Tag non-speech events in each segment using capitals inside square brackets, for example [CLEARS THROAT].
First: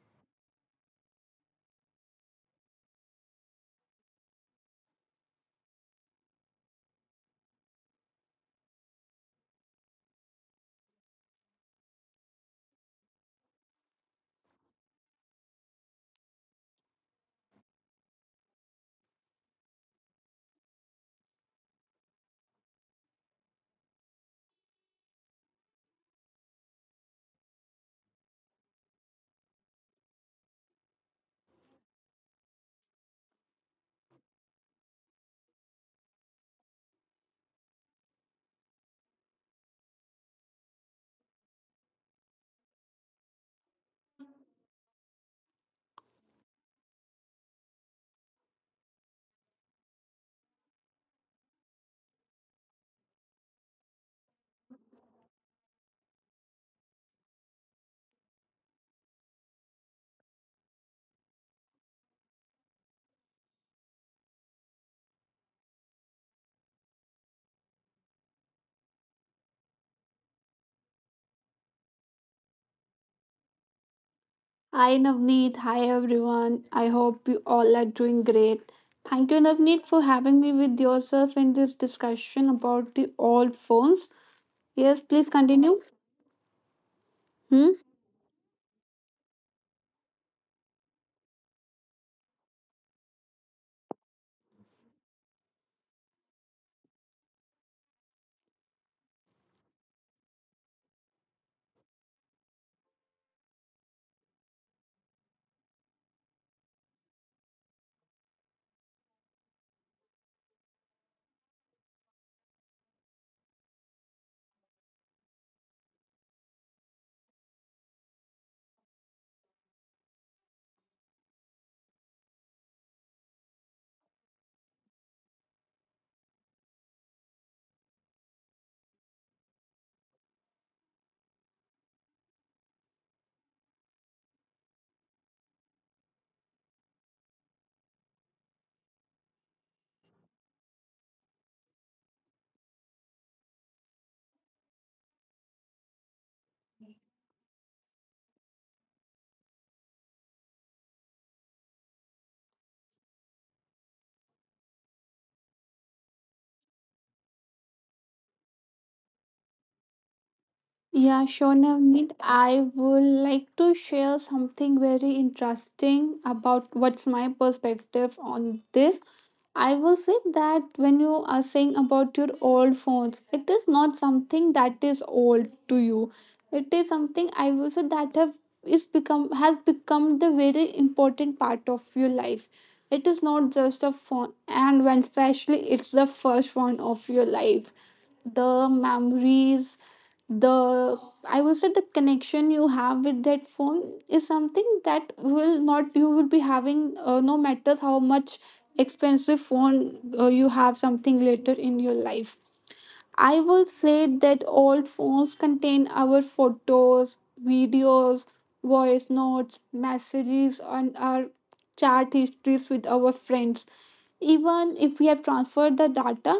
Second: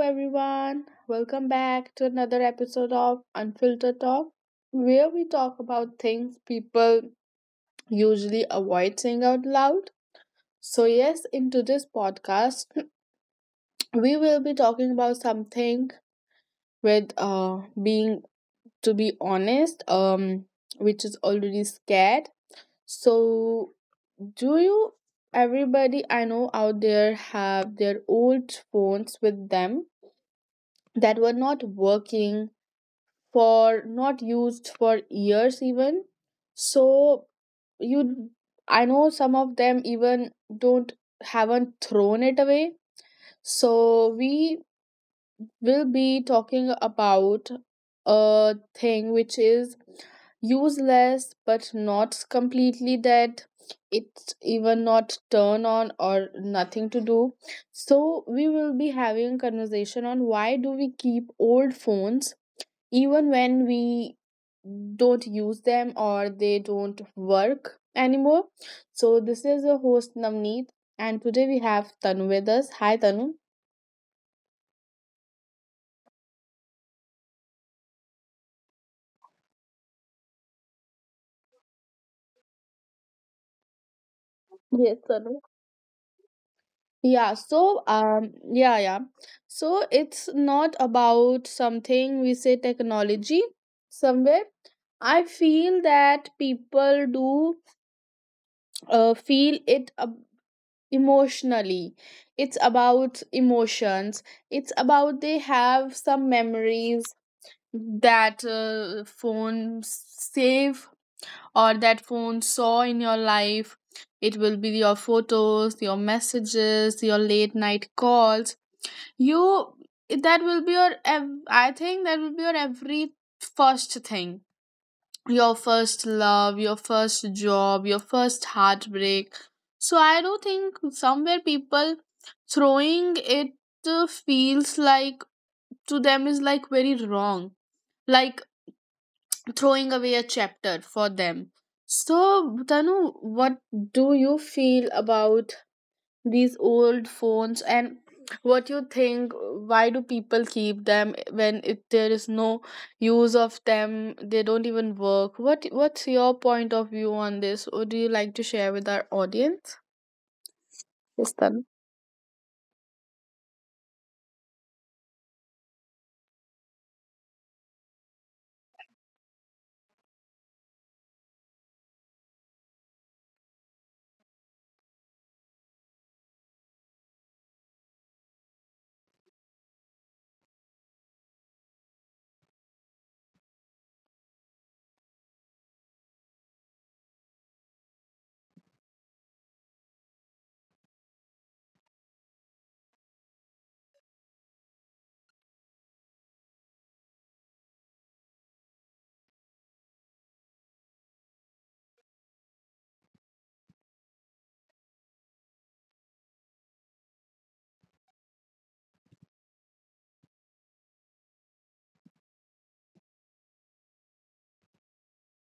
everyone. Welcome back to another episode of Unfiltered Talk, where we talk about things people usually avoid saying out loud. So, yes, in today's podcast, [CLEARS THROAT] we will be talking about something with being, to be honest, which is already scared. So, do you, everybody I know out there, have their old phones with them that were not working? For not used for years even. So you I know some of them even don't haven't thrown it away. So we will be talking about a thing which is useless but not completely dead. It's even not turn on or nothing to do. So we will be having a conversation on why do we keep old phones even when we don't use them or they don't work anymore. So this is your host Navneet, and today we have Tanu with us. Hi, Tanu. Hi Navneet, hi everyone. I hope you all are doing great. Thank you Navneet for having me with yourself in this discussion about the old phones. Yes, please Yes, Tanu. continue. Hmm? Yeah, so yeah, yeah. So it's not about something we say technology somewhere. I feel that people do feel it emotionally. It's about emotions, it's about they have some memories that phone save, or that phone saw in your life. It will be your photos, your messages, your late night calls. You That will be your I think that will be your every first thing, your first love, your first job, your first heartbreak. So I do think somewhere people throwing it feels like to them is like very wrong, like throwing away a chapter for them. So Tanu, what do you feel about these old phones, and what you think why do people keep them when there is no use of them, they don't even work. What's your point of view on this? Would you like to share with our audience? Yeah, sure, Yes, Tanu. Navneet. I would like to share something very interesting about what's my perspective on this. I will say that when you are saying about your old phones, it is not something that is old to you. It is something I will say that have is become has become the very important part of your life. It is not just a phone, and when especially it's the first one of your life, the memories, the I will say, the connection you have with that phone is something that will not you will be having, no matter how much expensive phone you have something later in your life. I will say that old phones contain our photos, videos, voice notes, messages, and our chat histories with our friends, even if we have transferred the data.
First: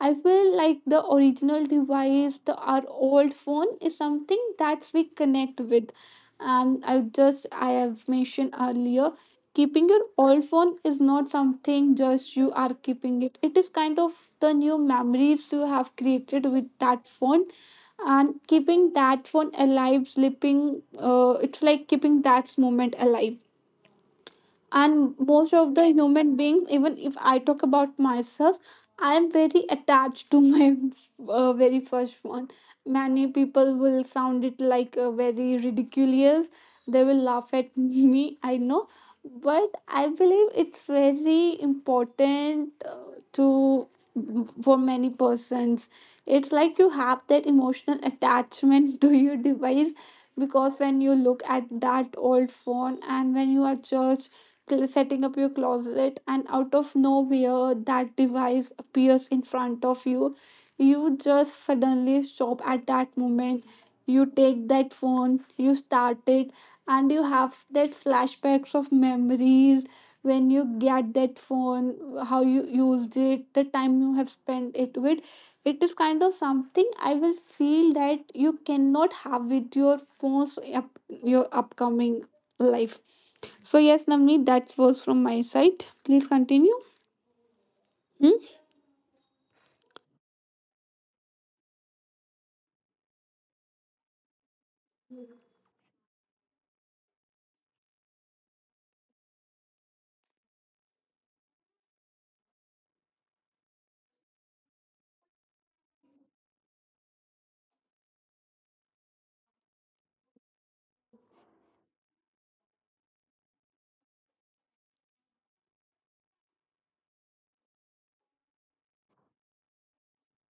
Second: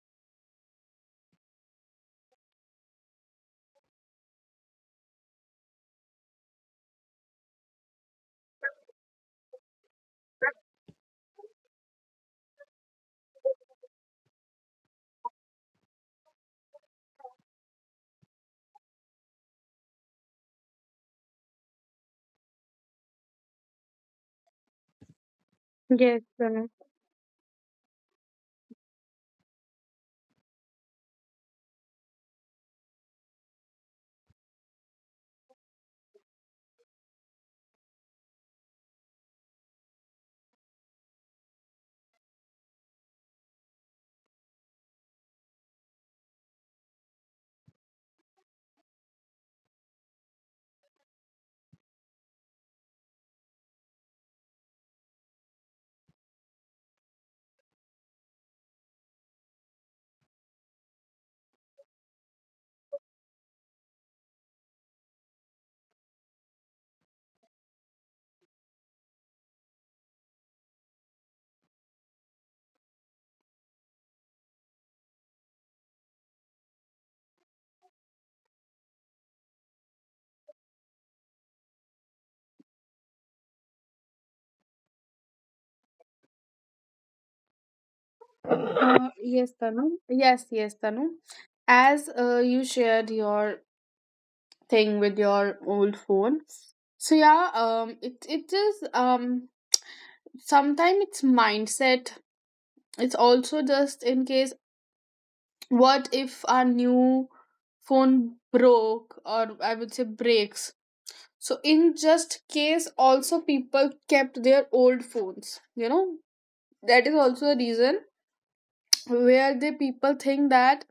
I feel like the original device, the our old phone, is something that we connect with. And I have mentioned earlier, keeping your old phone is not something just you are keeping it. It is kind of the new memories you have created with that phone, and keeping that phone alive, sleeping, it's like keeping that moment alive. And most of the human Yes, beings, Tanu. even if I talk about myself, I am very attached to [LAUGHS] my very first one. Many people will sound it like very ridiculous. They will laugh at [LAUGHS] me, I know, but I believe it's very important, to for many persons. It's like you have that emotional attachment [LAUGHS] to your device, because when you look at that old phone and when you are just setting up your closet and out of nowhere that device appears in front of you just suddenly stop at that moment. You take that phone, you start it, and you have that flashbacks of memories. When you get that phone, how you used it, the time you have spent it with, it is kind of something I will feel that you cannot have with your phones, your upcoming life. So yes, Namni, that was from my side. Please continue. Hmm? Yes, Tanu. Yes, yes, Tanu. As you shared your thing with your old phone, so yeah, it is sometimes it's mindset. It's also just in case. What if our new phone broke, or I would say breaks? So in just case also people kept their old phones. That is also a reason where the people think that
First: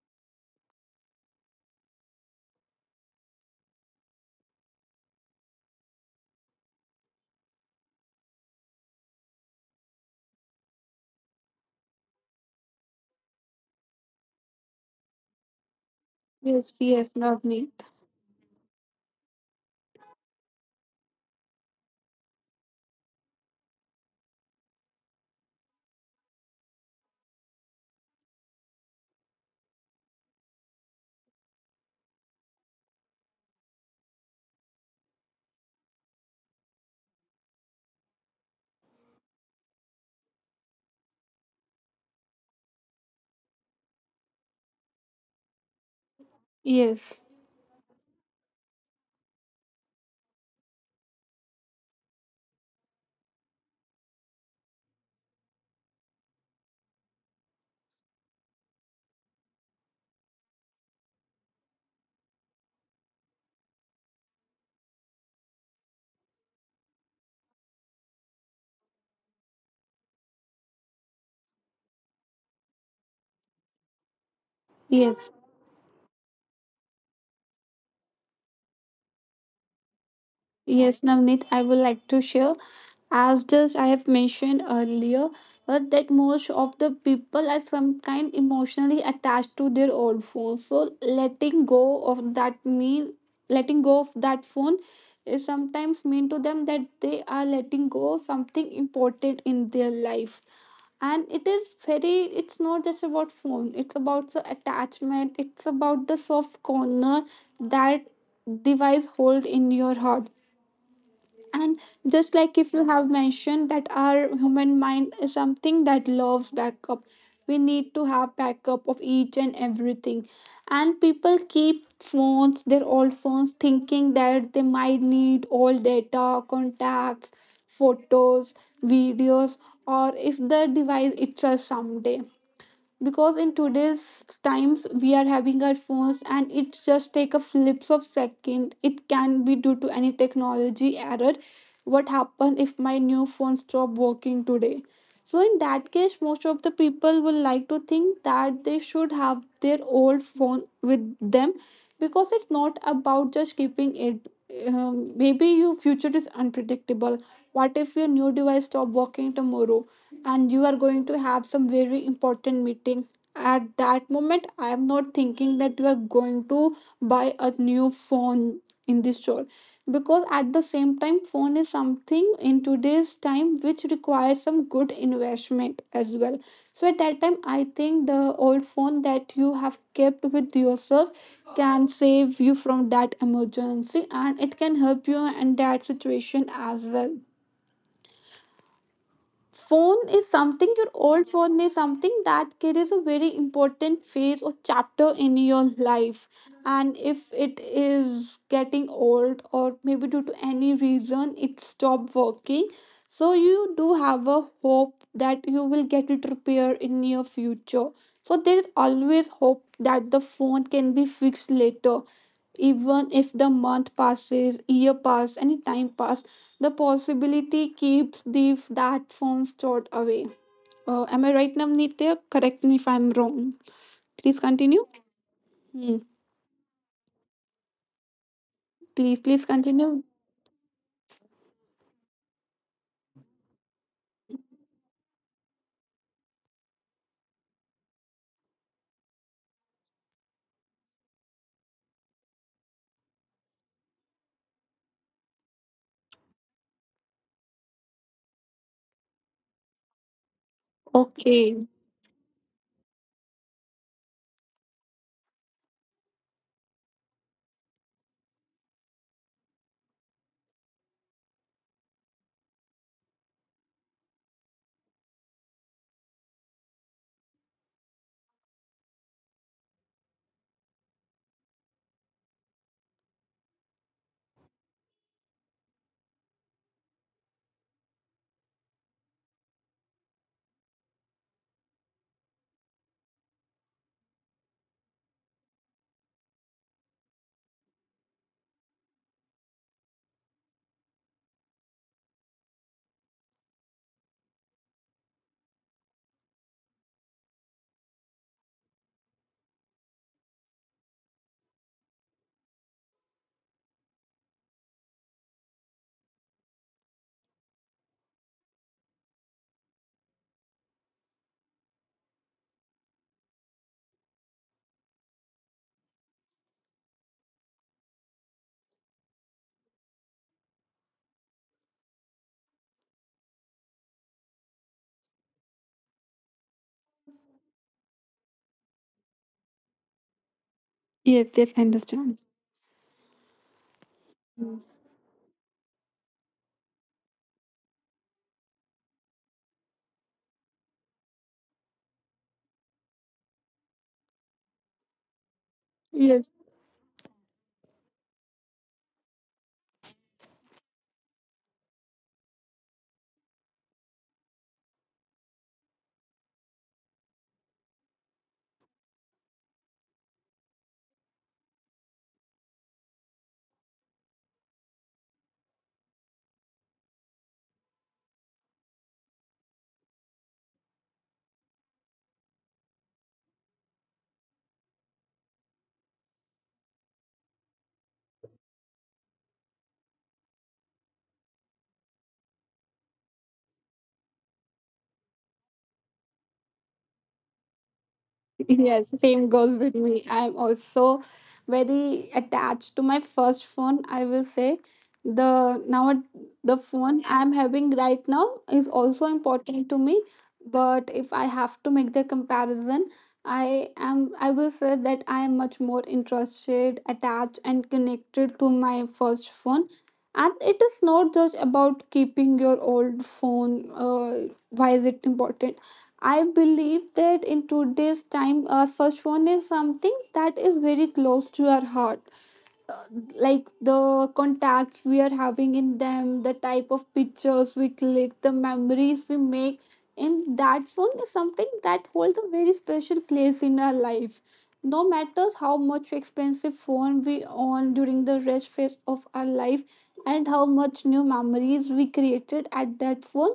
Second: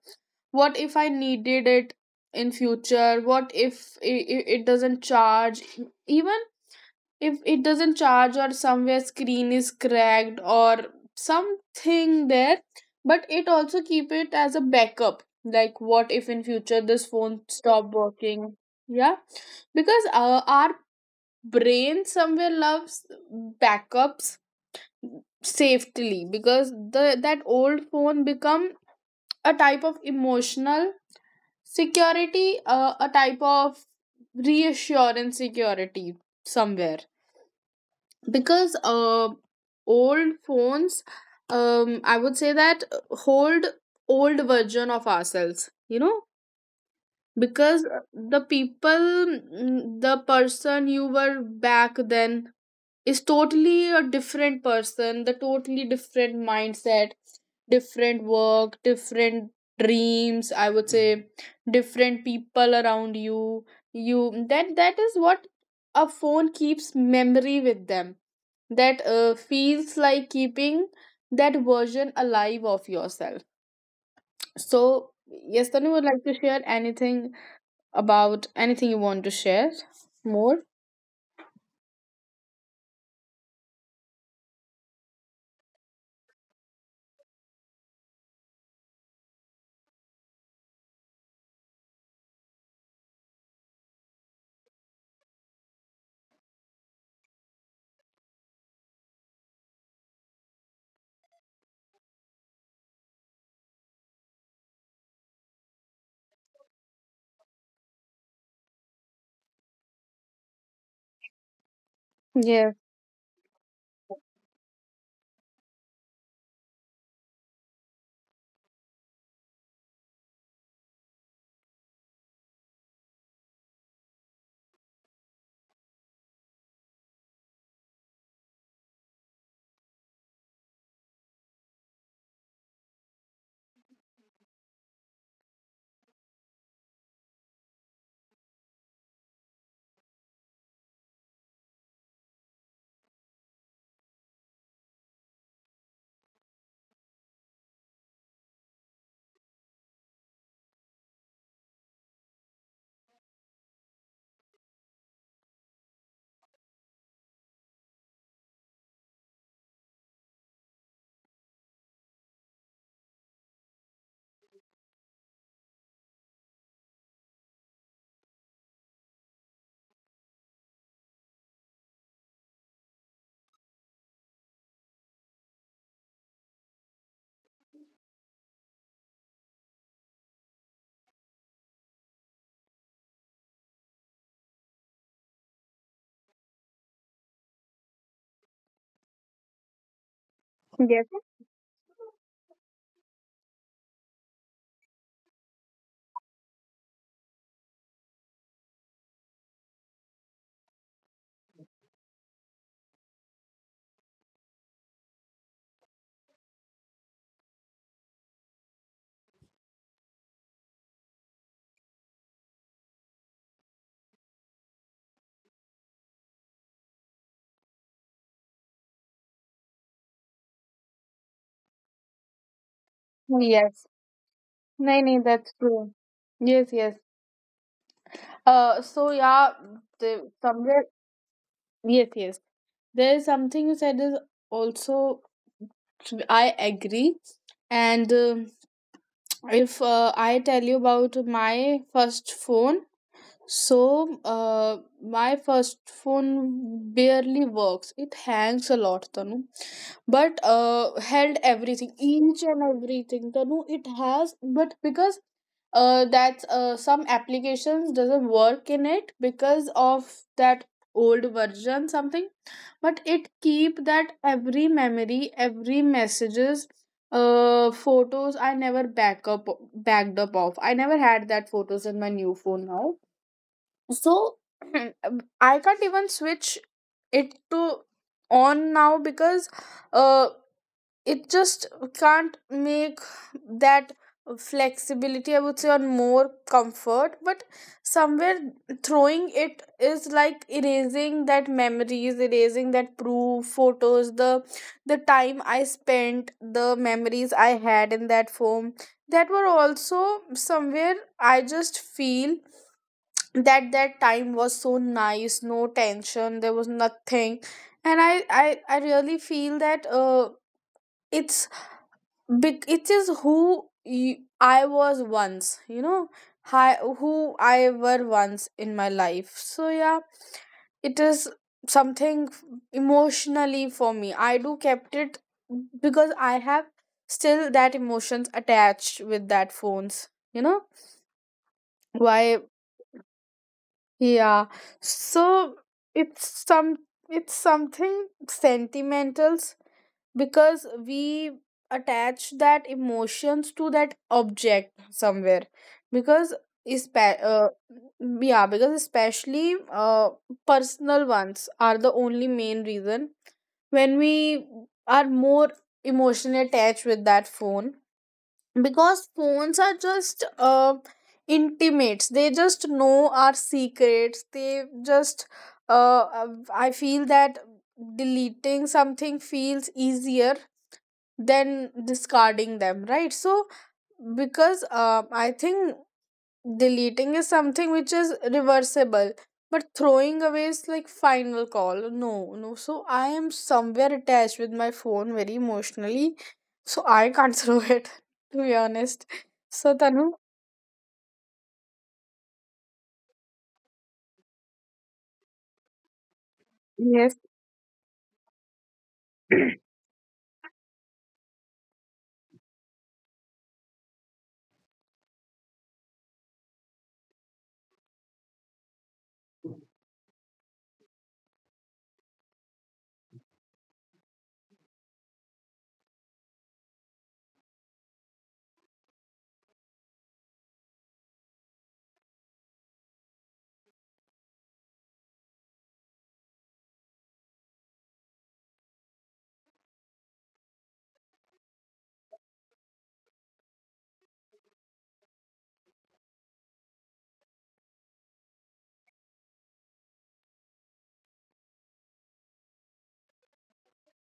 what if I needed it in future. What if it doesn't charge? Even if it doesn't charge or somewhere screen is cracked or something there, but it also keep it as a backup, like what if in future Yes, this yes, phone stop Navneet. working. Yeah, because our brain somewhere loves backups safely, because the that old phone become a type of emotional security, a type of reassurance security somewhere. Because old phones, I would say that hold old version of ourselves. Yes, Because the the person you were back then is totally a different person, the totally different mindset, different work, different dreams, I would say, different people around you. That is what a phone keeps memory with them. That feels like keeping that version alive of yourself. So yes, yes, Tanu, would like to share anything, about anything you want to share more. yes, Navneet, I would like to share, as just I have mentioned earlier, that most of the people are some kind emotionally attached to their old phone. So letting go of that mean, letting go of that phone, is sometimes mean to them that they are letting go something important in their life. And it is very it's not just about phone, it's about the attachment, it's about the soft corner that device hold in your heart. And just Yes, like if you have mentioned that our human mind is something that loves backup, we need to have backup of each and everything. And people keep phones their old phones, thinking that they might need all data, contacts, photos, videos, or if the device itself someday, because in today's times we are having our phones and it just take a flips of second, it can be due to any technology error. What happen if my new phone stop working today? So in that case most of the people will like to think that they should have their old phone with them, because it's not about just keeping it. Maybe your future is unpredictable. What if your new device stop working tomorrow and you are going to have some very important meeting? At that moment I am not thinking that you are going to buy a new phone in this store, because at the same time phone is something in today's time which requires some good investment as well. So at that time I think the old phone that you have kept with yourself can save you from that emergency, and it can help you in that situation as well. Phone is something, your old yes, phone is something that carries a very important phase or chapter in your life. And if it is getting old or maybe due to any reason it stopped working, so you do have a hope that you will get it repaired in your future. So there is always hope that the phone can be fixed later, even if the month passes, year pass, any time pass, the possibility keeps the that form stored away. Am I right, Namnitya? Correct me if I'm wrong. Please yes. continue. No, Hmm. no, that's true. Yes, yes. Please, please So continue. yeah, the somewhere. Yes, yes. There is something you said is also. I agree. And if I tell you about my first phone. So, my first phone barely works. It hangs a lot, Tanu. But Okay. held everything, each and everything, Tanu. It has, but because that's some applications doesn't work in it because of that old version something. But it keep that every memory, every messages, photos. I never backed up off. I never had that photos in my new phone now. So [CLEARS THROAT] I can't even switch it to on now, because uh it just can't make that flexibility, I would say, or more comfort. But somewhere throwing it is like erasing that memories, erasing that proof photos, the time I spent, the memories I had in that form, that were also somewhere. I just feel that that time was so nice, no tension, there was nothing. And I really feel that it's big, it is who I was once, hi, who I were once in my life. So yeah, it is something emotionally for me, I do kept it, because I have still that emotions attached with that phones. Yes, yes, I Why? understand. Yeah. Hmm. So it's some it's something sentimentals, because we attach that emotions to that object somewhere, because is Yes. Yeah, because especially personal ones are the only main reason when we are more emotionally attached with that phone. Because phones are just intimates, they just know our secrets, they just uh, uh, I feel that deleting something feels easier than discarding them, right? So because I think deleting is something which is reversible, but throwing away is like final call. No, no. So I am somewhere attached with my phone very emotionally, so I can't [LAUGHS] throw it, to be honest. Yes, So, same Tanu, goes with me. I'm also very attached to my first phone. I will say the now yes. the phone I'm having right now is also important to me. But if I have to make the comparison, I will say that I am much more interested, attached, and connected to my first phone. And it is not just about keeping your old phone. Why is it important? I believe that in today's time, first one is something that is very close to our heart. Like the contacts we are having in them, the type of pictures we click, the memories we make in that phone is something that holds a very special place in our life. No matters how much expensive phone we own during the rest phase of our life and how much new memories we created at that phone,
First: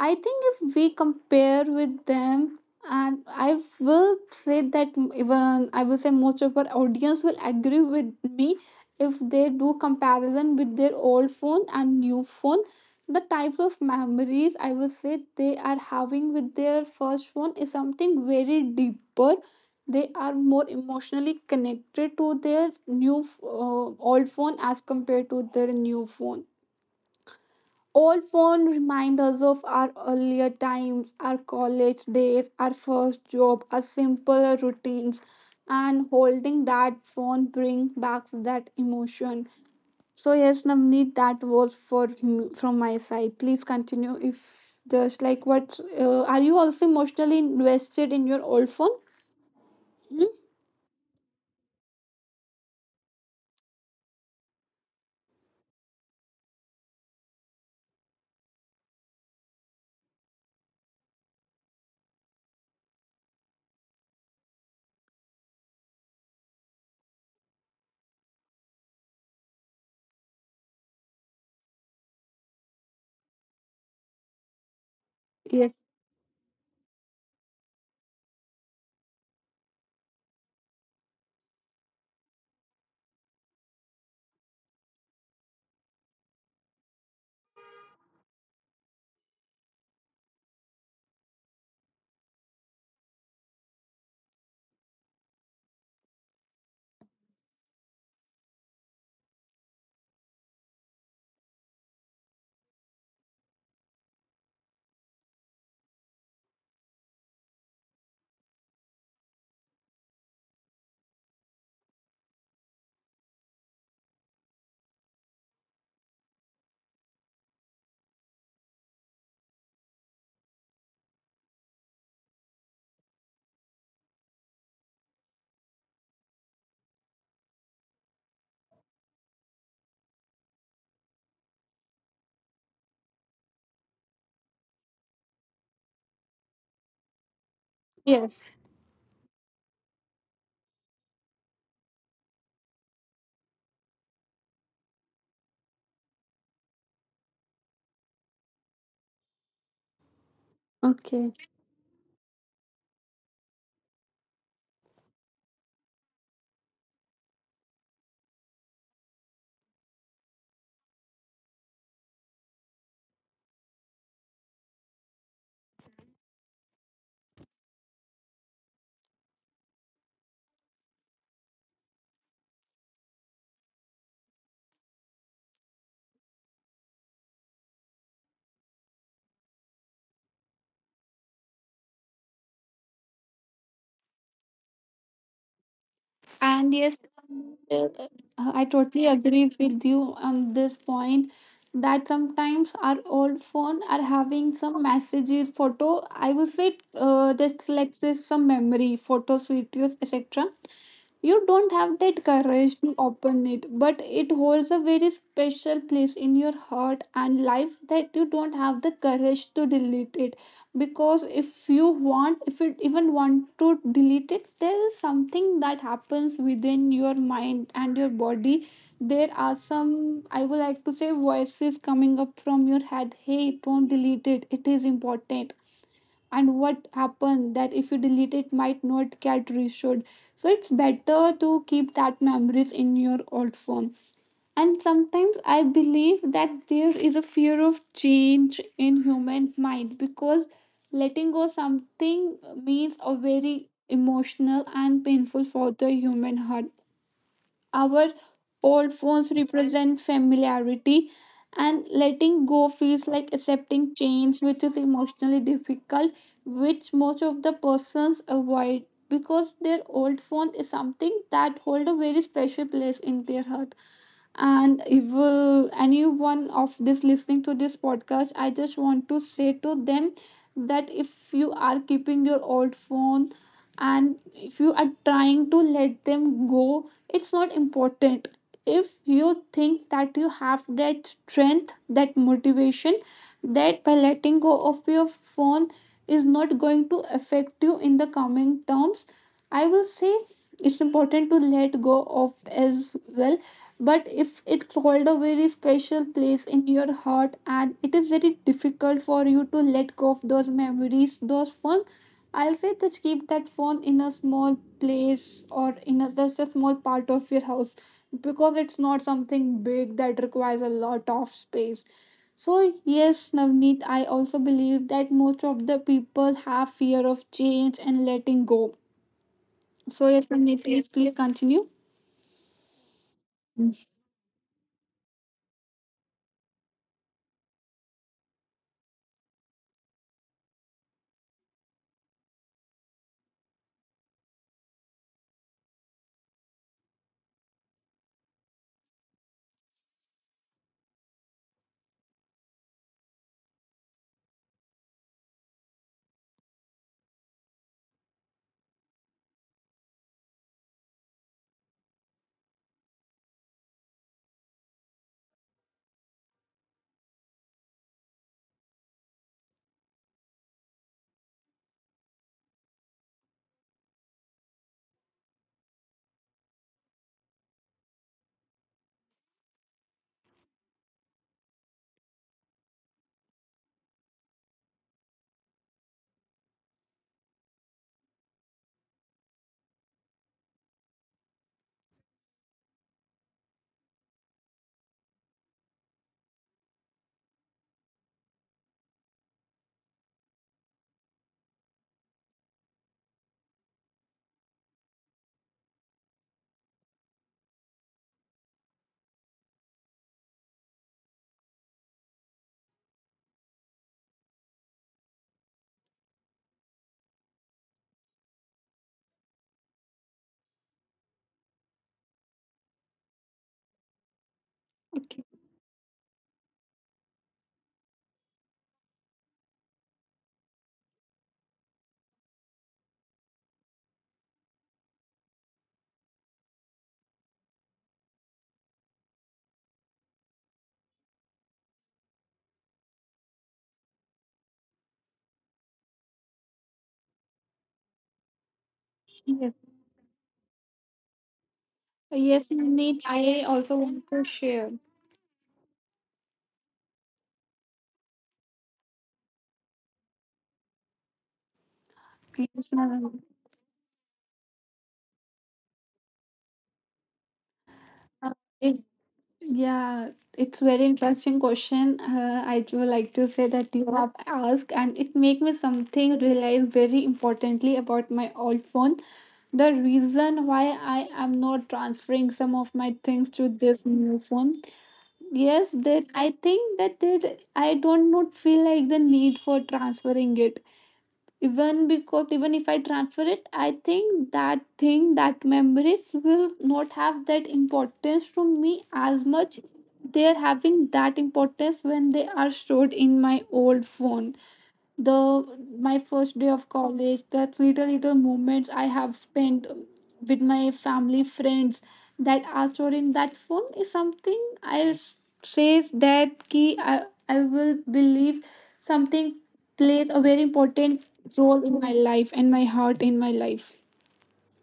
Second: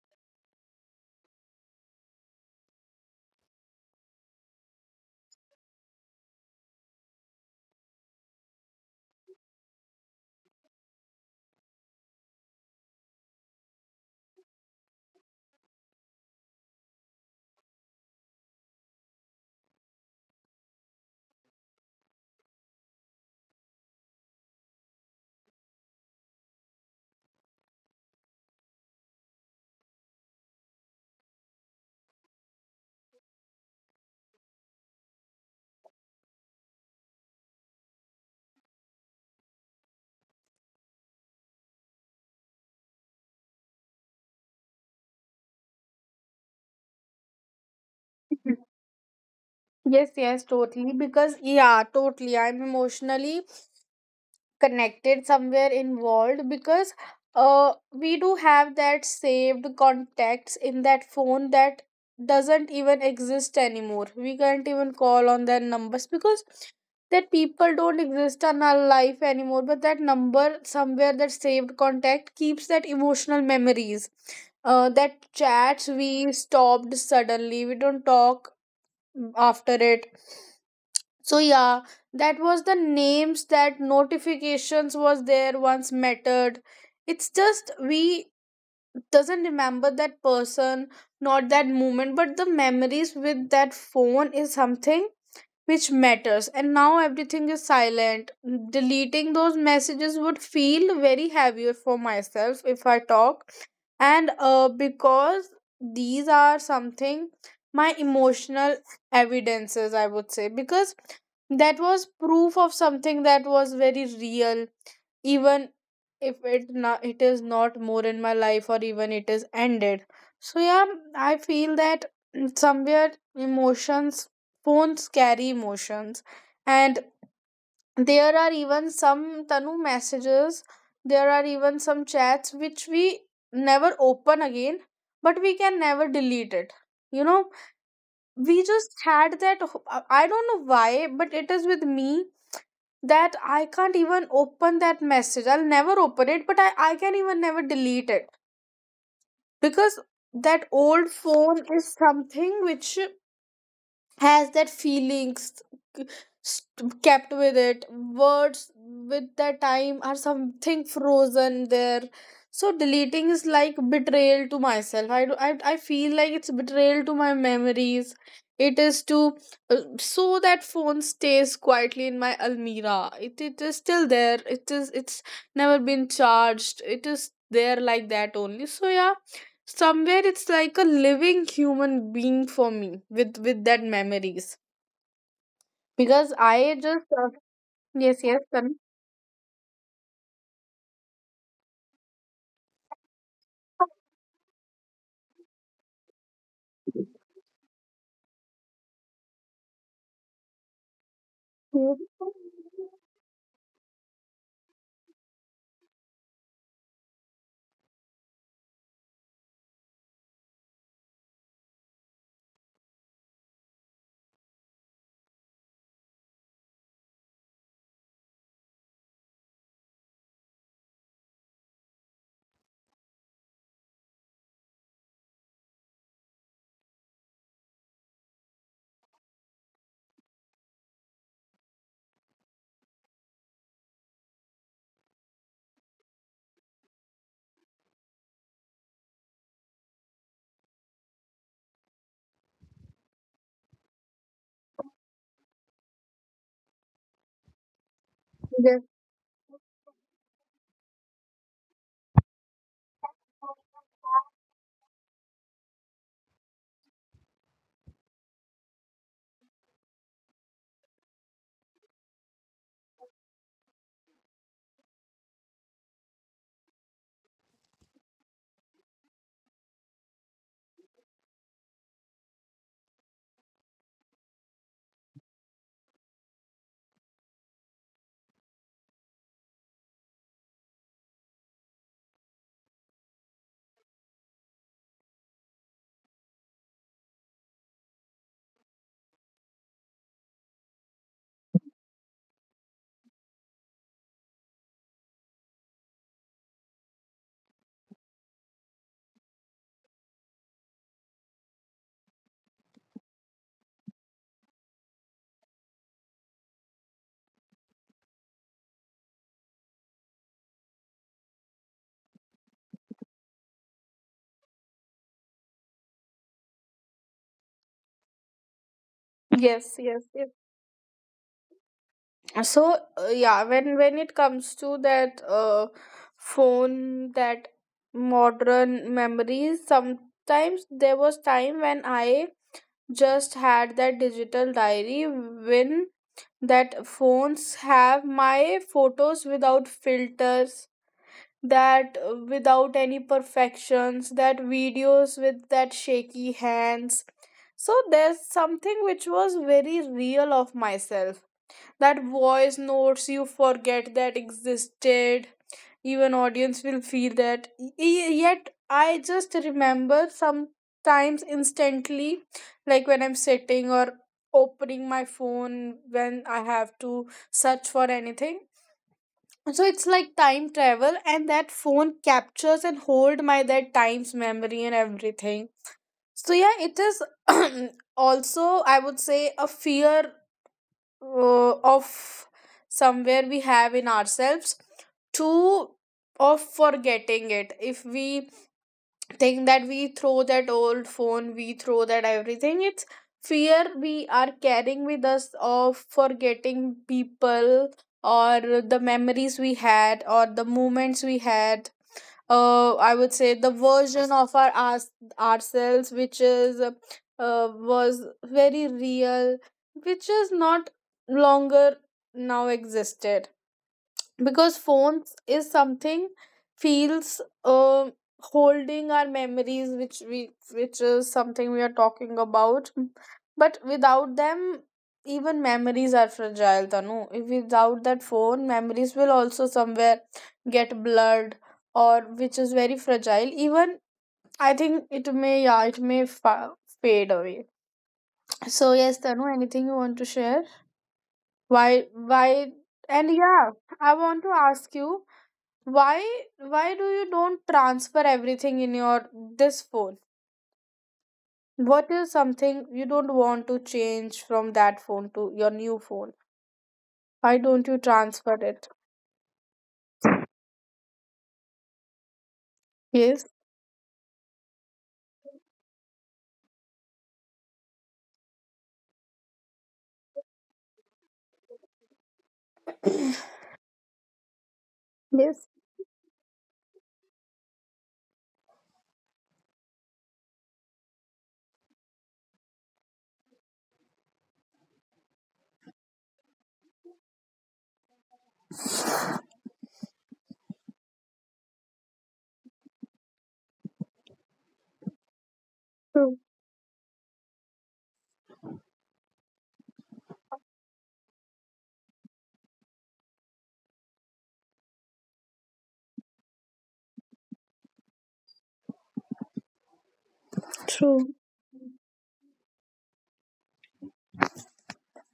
I think if we compare with them, and I will say that, even I will say, most of our audience will agree with me if they do comparison with their old phone and new phone. The types of memories, I will say, they are having with their first phone is something very deeper. They are more emotionally connected to their new, old phone as compared to their new phone, all fond reminders of our earlier times, our college days, our first job, our simpler routines, and holding that phone bring back that emotion. So yes, Navneet, that was for me, from my side. Please continue. If just like what are you also emotionally invested in your old [LAUGHS] phone? Yes, Hmm? yes, totally. Because, yeah, totally. I'm emotionally connected somewhere involved, because we do have that saved contacts in that phone that doesn't even exist anymore. We can't even call on their numbers because that people don't exist in our life anymore. But that number somewhere, that saved contact keeps that emotional memories. That Yes. chats we stopped suddenly, we don't talk after it. So yeah, that was the names, that notifications was there once mattered. It's just we doesn't remember that person, not that moment, but the memories with that phone is something which matters, and now everything is silent. Deleting those messages would feel very heavier for myself, if I talk. And because these are something my emotional evidences, I would say, because that was proof of something that was very real, even if it is not more in my life, or even it is ended. So yeah, I feel that somewhere emotions. Phones carry emotions, and there are even some Tanu messages, there are even some chats which we never open again, but we can never delete it. You know, we Yes. just had that. I don't know why, but it is with me that I can't even open that message. I'll never open it, but I can even never delete it, because that old Okay. phone is something which has that feelings, kept with it words with that time are something frozen there. So deleting is like betrayal to myself, I feel like it's betrayal to my memories, it is to. So that phone stays quietly in my almirah, it is still there, it's never been charged, it is there like that only. So yeah, somewhere it's like a living human being for me with that memories, because I And just yes, uh, yes, yes, I totally agree with you on this point that sometimes our old phone are having some messages, photo. I would say, just like say, some memory, photos, videos, etc. You don't have that courage to open it, but it holds a very special place in your heart and life that you don't have the courage to delete it. Because if you even want to delete it, there is something that happens within your mind and your body. There are some, I would like to say, voices coming up from your head. Hey, don't delete it. It is important, and what happened that if you delete it might not get restored. So it's better to keep that memories in your old phone. And sometimes I believe that there is a fear of change in human mind, because letting go something means a very emotional and painful for the human heart. Our yes, old phones represent familiarity, and letting go feels like accepting change, which is emotionally difficult, which most of the persons avoid because their old phone is something that hold a very special place in their heart. And if, anyone of this listening to this podcast, I just want to say to them that if you are keeping your old phone and if you are trying to let them go, it's not important. If you think that you have that strength, that motivation, that by letting go of your phone is not going to affect you in the coming terms, I will say it's important to let go of as well. But if it hold a very special place in your heart and it is very difficult for you to let go of those memories, those fun, I'll say just keep that phone in a small place, or in a that's a small part of your house, because it's not something big that requires a lot of space. So yes, Navneet, I also believe that most of the people have fear of change and letting go. yes, yes, yes. So yes, Navneet, please, please continue. So yeah, when it comes to that phone, that modern memories, sometimes there was time when I just had that digital diary, when that phones have my photos without filters, that without any perfections, that videos with that shaky hands. So there's something which was very real of myself, that voice notes you forget that existed, even audience will feel that yet I just remember sometimes instantly, like when I'm sitting or opening my phone when I have to search for anything. So it's like time travel, and that phone captures and hold my that time's memory and everything. So yeah, it is [CLEARS THROAT] also, I would say, a fear of somewhere we have in ourselves to of forgetting it, if we thing that we throw that old phone, we throw that everything. It's fear we are carrying with us of forgetting people, or the memories we had, or the moments we had. I would say the version of our us ourselves which is was very real, which is not longer now existed, because phones is Okay. something feels um holding our memories which is something we are talking about. But without them, even memories are fragile, Tanu. If without that phone, memories will also somewhere get blurred, or which is very fragile even. I think it may fade away. So yes, Tanu, anything you want Yes. to share? Why why? Yes, And yeah, Nate, I I want also to want to ask you, share. why why do you don't transfer everything in your this phone? What is something you don't Yes, want to ma'am. change from that phone to your new phone? Why don't you transfer it? Uh, it, yeah, it's very interesting question. I Yes. would like to say that you have asked, and it make me something realize very importantly about my old phone. The reason why I am not transferring some of my things to this new phone. Yes, Yes, that I think that I do not feel like the need for transferring it even because even if I transfer it, I think that thing, that memories will not have that importance to me as much, they are having that importance when they are stored in my old phone. The true, my first day of college, the little moments I have spent with my family friends that are stored in that phone is something say that key I will believe something plays a very true. important role in my life and my heart in my life.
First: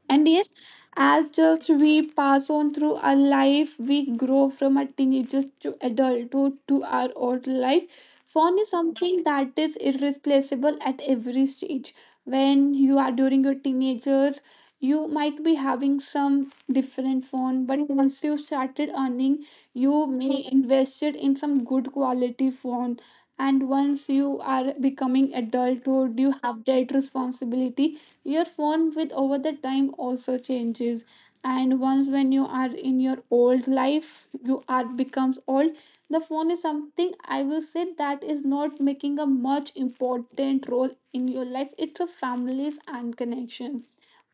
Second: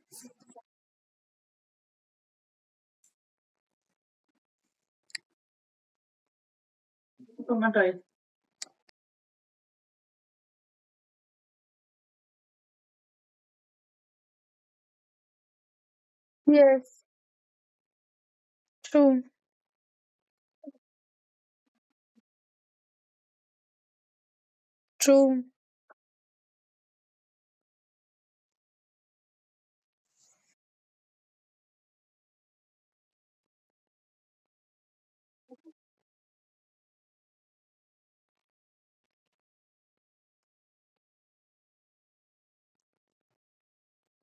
And yes, as adults, we pass on through our life. We grow from a teenager to adulthood to our old life. Phone is something that is irreplaceable at every stage. When you are during your teenagers, you might be having some Yes, different phone, but once you started true, earning, you may invested in some good quality phone. And once you are becoming true. adulthood, you have that responsibility, your phone with over the time also changes. And once when you are in your old life, you are becomes old, the phone is something I will say that is not making a much important role in your life. It's a families and connection.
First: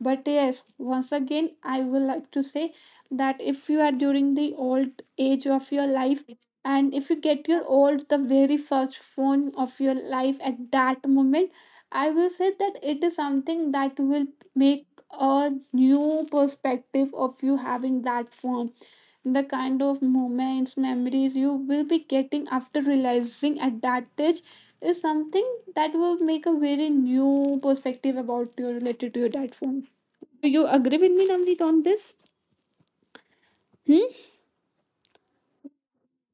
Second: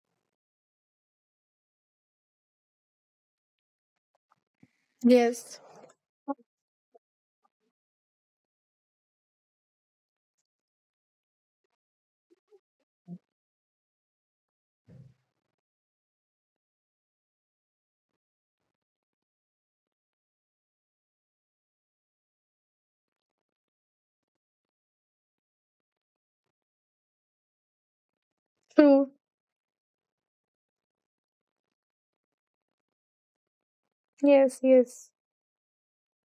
But yes, once again I will like to say that if you are during the old age Yes, of your life, and if you get your old the very first phone of your life at that moment, I will say that it is something that will make a new perspective of you having that phone. The kind of moments, memories you will be getting after realizing at that age is something that will make a very new perspective about your related to true. your dad phone. Do you agree with me, Navneet, on this? Hmm? Yes, yes.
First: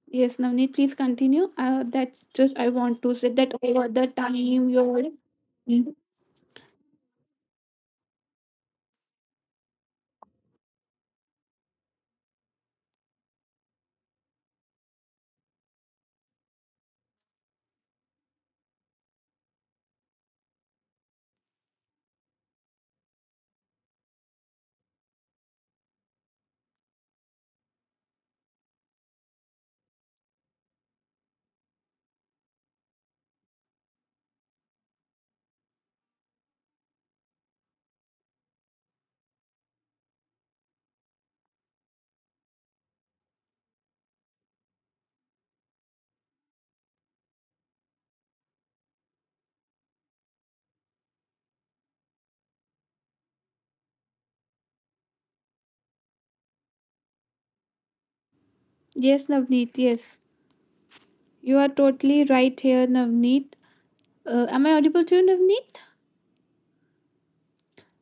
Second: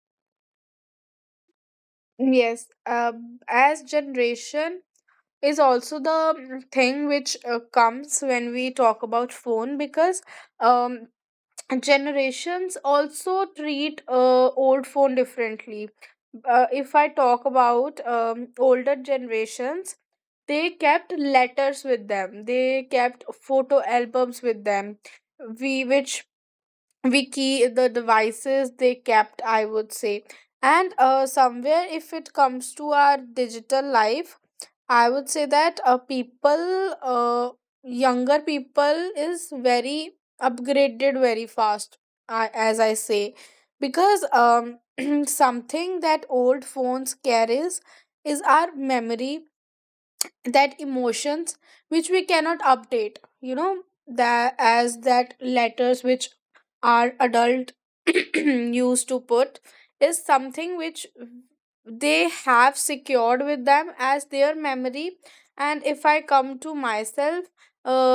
Yes, Navneet, please continue. That just Yes, I want to say that as over the time generation your is also the thing which comes when we talk about phone. Because um generations also treat old phone differently. If I talk about older generations, they kept letters with them, they kept photo albums with them. We which we key the devices they kept, I would say. And somewhere if it comes to our digital life, I would say that people, younger people, is very upgraded very fast, as I say, because [CLEARS THROAT] something that old phones carries is our memory, that emotions which we cannot update, that as that letters which our adult [CLEARS THROAT] used to yes, put Navneet, is yes. something which You are they totally right have here, secured with Navneet. them as their Am I memory. audible to you, And Navneet? if I come to myself,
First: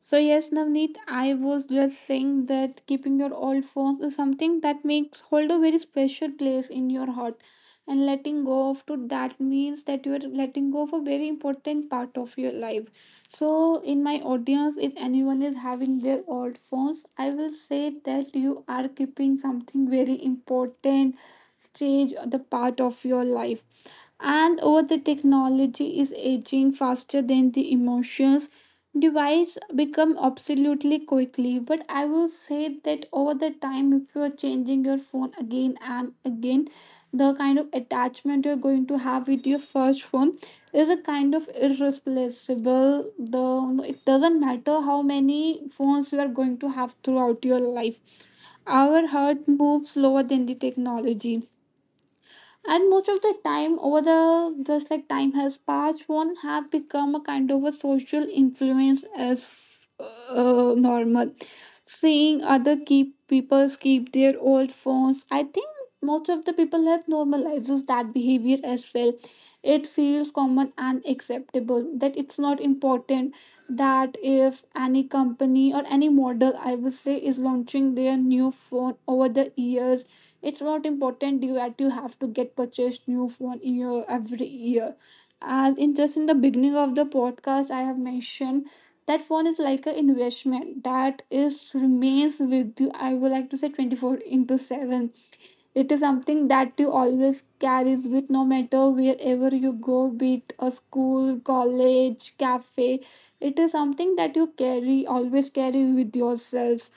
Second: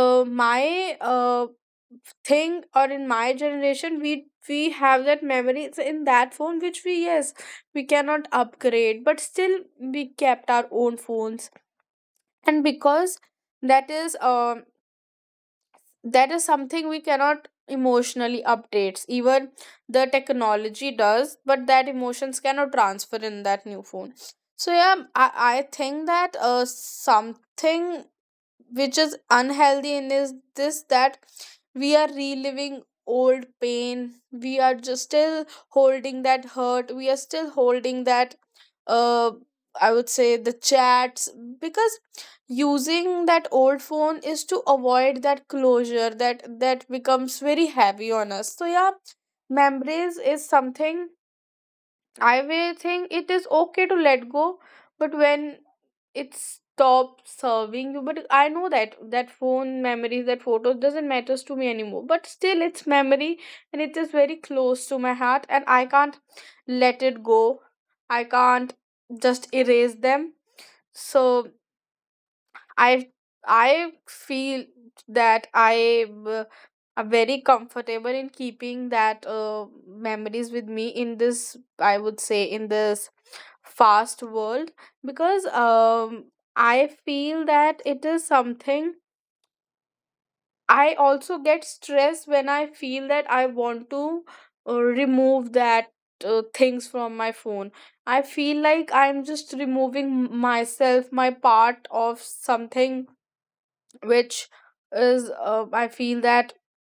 So yes, my Navneet, I was just saying thing that or in keeping your my old generation, phones is we something we that have makes that hold a memory. very It's in special that phone place which in we your yes heart. we And cannot letting go of to upgrade, but that still means that we you are kept letting our go of own a very phones. important part of your And life. because So that in is my um audience, if anyone is having their that is old something we phones, I cannot will say that emotionally you are updates keeping even something the very technology important does, but that stage or the emotions cannot part of transfer your in life. that new phone. And So over yeah, the I technology think is that aging faster than the something emotions, which is device unhealthy in become is this, absolutely that quickly. But we I are will say reliving that over old the time, pain, if you are we are changing your just phone still again and holding that again, hurt, we are the still kind of holding that, attachment you're going to have uh with your I first would phone say the is a chats, kind of because irreplaceable using the that old it phone doesn't is to matter how avoid many that phones closure, you are that going to that have becomes throughout your very life. heavy on us. So yeah, Our heart moves memories slower than is the something technology. I will And most think of it the is time okay to over let go, the just like but time has when passed, one it have become a stopped kind of a serving you. But social I know that influence that as phone memories, that photos doesn't normal. matters to me anymore, but Seeing still other it's keep memory people and it is keep their very old close to my phones, I heart and think I can't most of the people let have it go, normalizes that I behavior can't as well. just It erase feels them. common and So acceptable that it's not I important I that if feel any that company or I any uh, model, I would am say, is very launching comfortable their in new keeping phone that over the years, memories it's with not me in important you this, that you I have would to say get in purchased this new phone year fast every world. year. Because As in just in the beginning I of the feel podcast I that have it is mentioned something. that phone is like an investment I that also is get stressed remains when I with you, feel I that would I like to say, want 24 to into 7. remove It that is something that you things from my always phone. carries I with, no feel matter like I'm wherever just you go, be removing it a myself, my school, part of college, cafe. something It is something that you which carry, is, always carry I with feel that yourself.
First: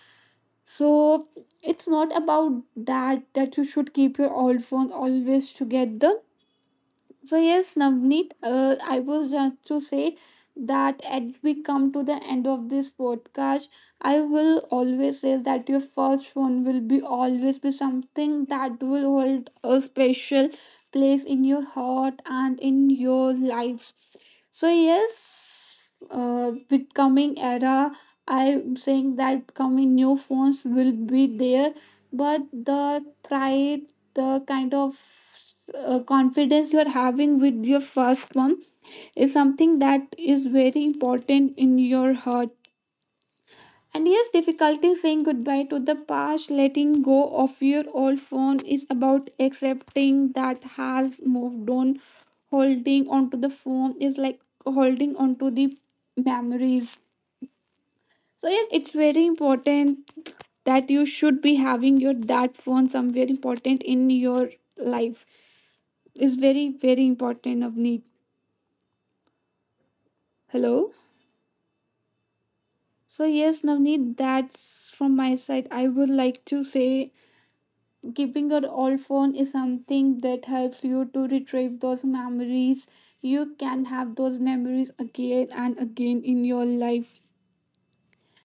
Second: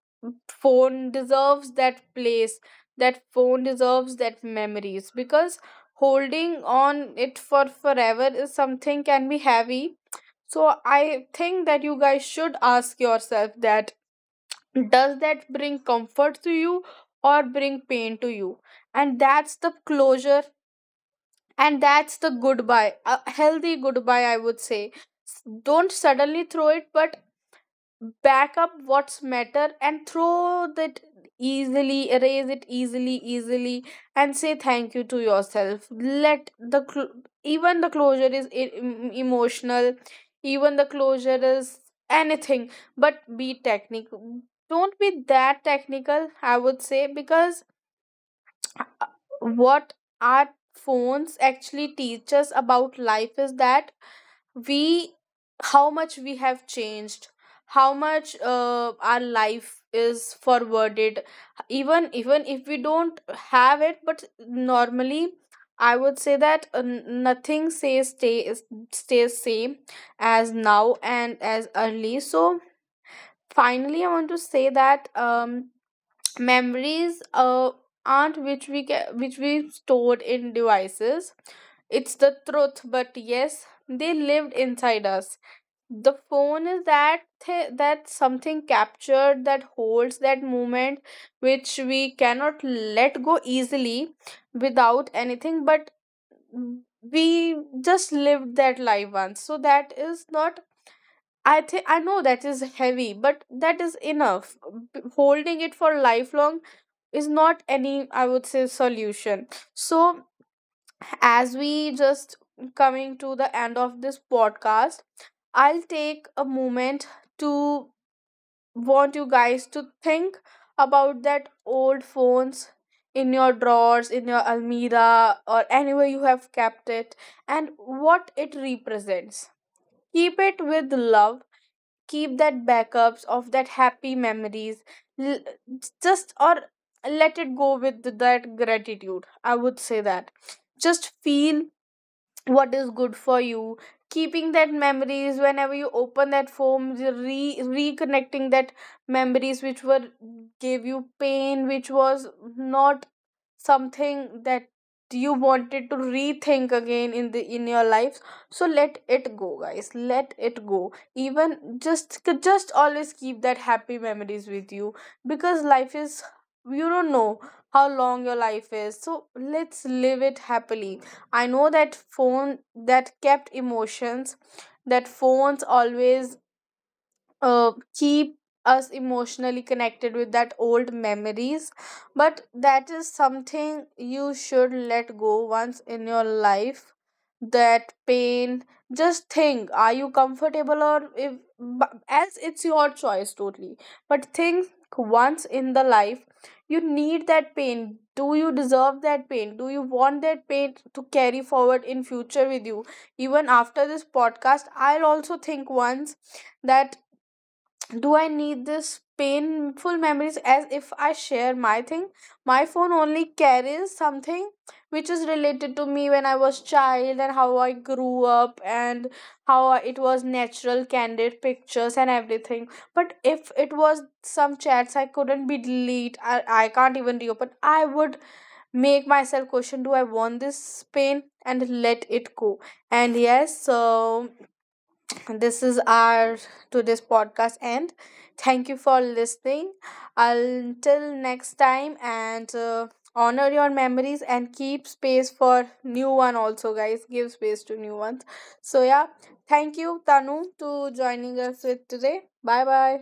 So phone deserves it's that not place, about that that that phone you should deserves keep your that old phone memories, always because together. holding on So it for yes, forever Navneet, is I something can was be just to heavy. say So that I as we think that come you to the guys end should of this ask yourself podcast, that, I will does always say that that bring your first comfort to phone will you be or always be bring pain to something you? that will And hold that's the a closure special place in your and that's heart the and in goodbye, a your healthy lives. goodbye I would So say. Yes, Don't suddenly throw it, with but coming era, back up I'm saying what's that matter coming and new phones throw will that, be there, easily but erase it the easily pride, easily, and the say kind thank of you to yourself. Let confidence you the are having with even your the closure first is mom is something emotional, that is even very the closure important is in your heart. anything but be And yes, technical. difficulty Don't be saying that goodbye to the technical past, I would letting say, go of because your old phone is about what accepting our that has phones moved actually on. teach us about Holding on life to the is that phone is like we holding on to the how much we have memories. changed, how much So yes, it's our very life important is that you forwarded should be having even your even that if we phone don't somewhere have important it. in But your normally life I would say is that very very important, nothing says Navneet. stay is- stays same as Hello? now and as early. So So yes, finally I Navneet, want to say that's that from my side. I would like to say memories aren't keeping which your old phone which is we stored something that in helps you to devices. retrieve those It's the truth, memories. but You yes can they have those lived memories inside us. again and The again in phone your is that life. That something captured that holds that moment, which we cannot let go easily without anything. But we just lived that life once, so that is not, I think, I know that is heavy but that is enough. Holding it for lifelong is not any, I would say, solution. So as we just coming to the end of this podcast, I'll take a moment to want you guys to think about that old phones in your drawers, in your almirah, or anywhere you have kept it, and what it represents. Keep it with love. Keep that backups of that happy memories. L- just or let it go with that gratitude, I would say that. Just feel what is good for you, keeping that memories whenever you open that form, reconnecting that memories which were gave you pain, which was not something that you wanted to rethink again in the in your life. So let it go guys, let it go, even just always keep that happy memories with you. Because life is, you don't know how long your life is, so let's live it happily. I know that phone that kept emotions, that phones always keep us emotionally connected with that old memories, but that is something you should let go once in your life, that pain. Just think, are you comfortable or if, as it's your choice totally, but think once in the life, you need that pain, do you deserve that pain, do you want that pain to carry forward in future with you? Even after this podcast I'll also think once that, do I need this painful memories? As if I share my thing? My phone only carries something which is related to me when I was child and how I grew up and it was natural, candid pictures and everything. But if it was some chats I couldn't be delete, I can't even reopen, I would make myself question, do I want this pain? And let it go. And yes, so this is our today's podcast end. Thank you for listening until next time. And honor your memories and keep space for new one also, guys, give space to new ones. So yeah, thank you tanu to joining us with today. Bye bye.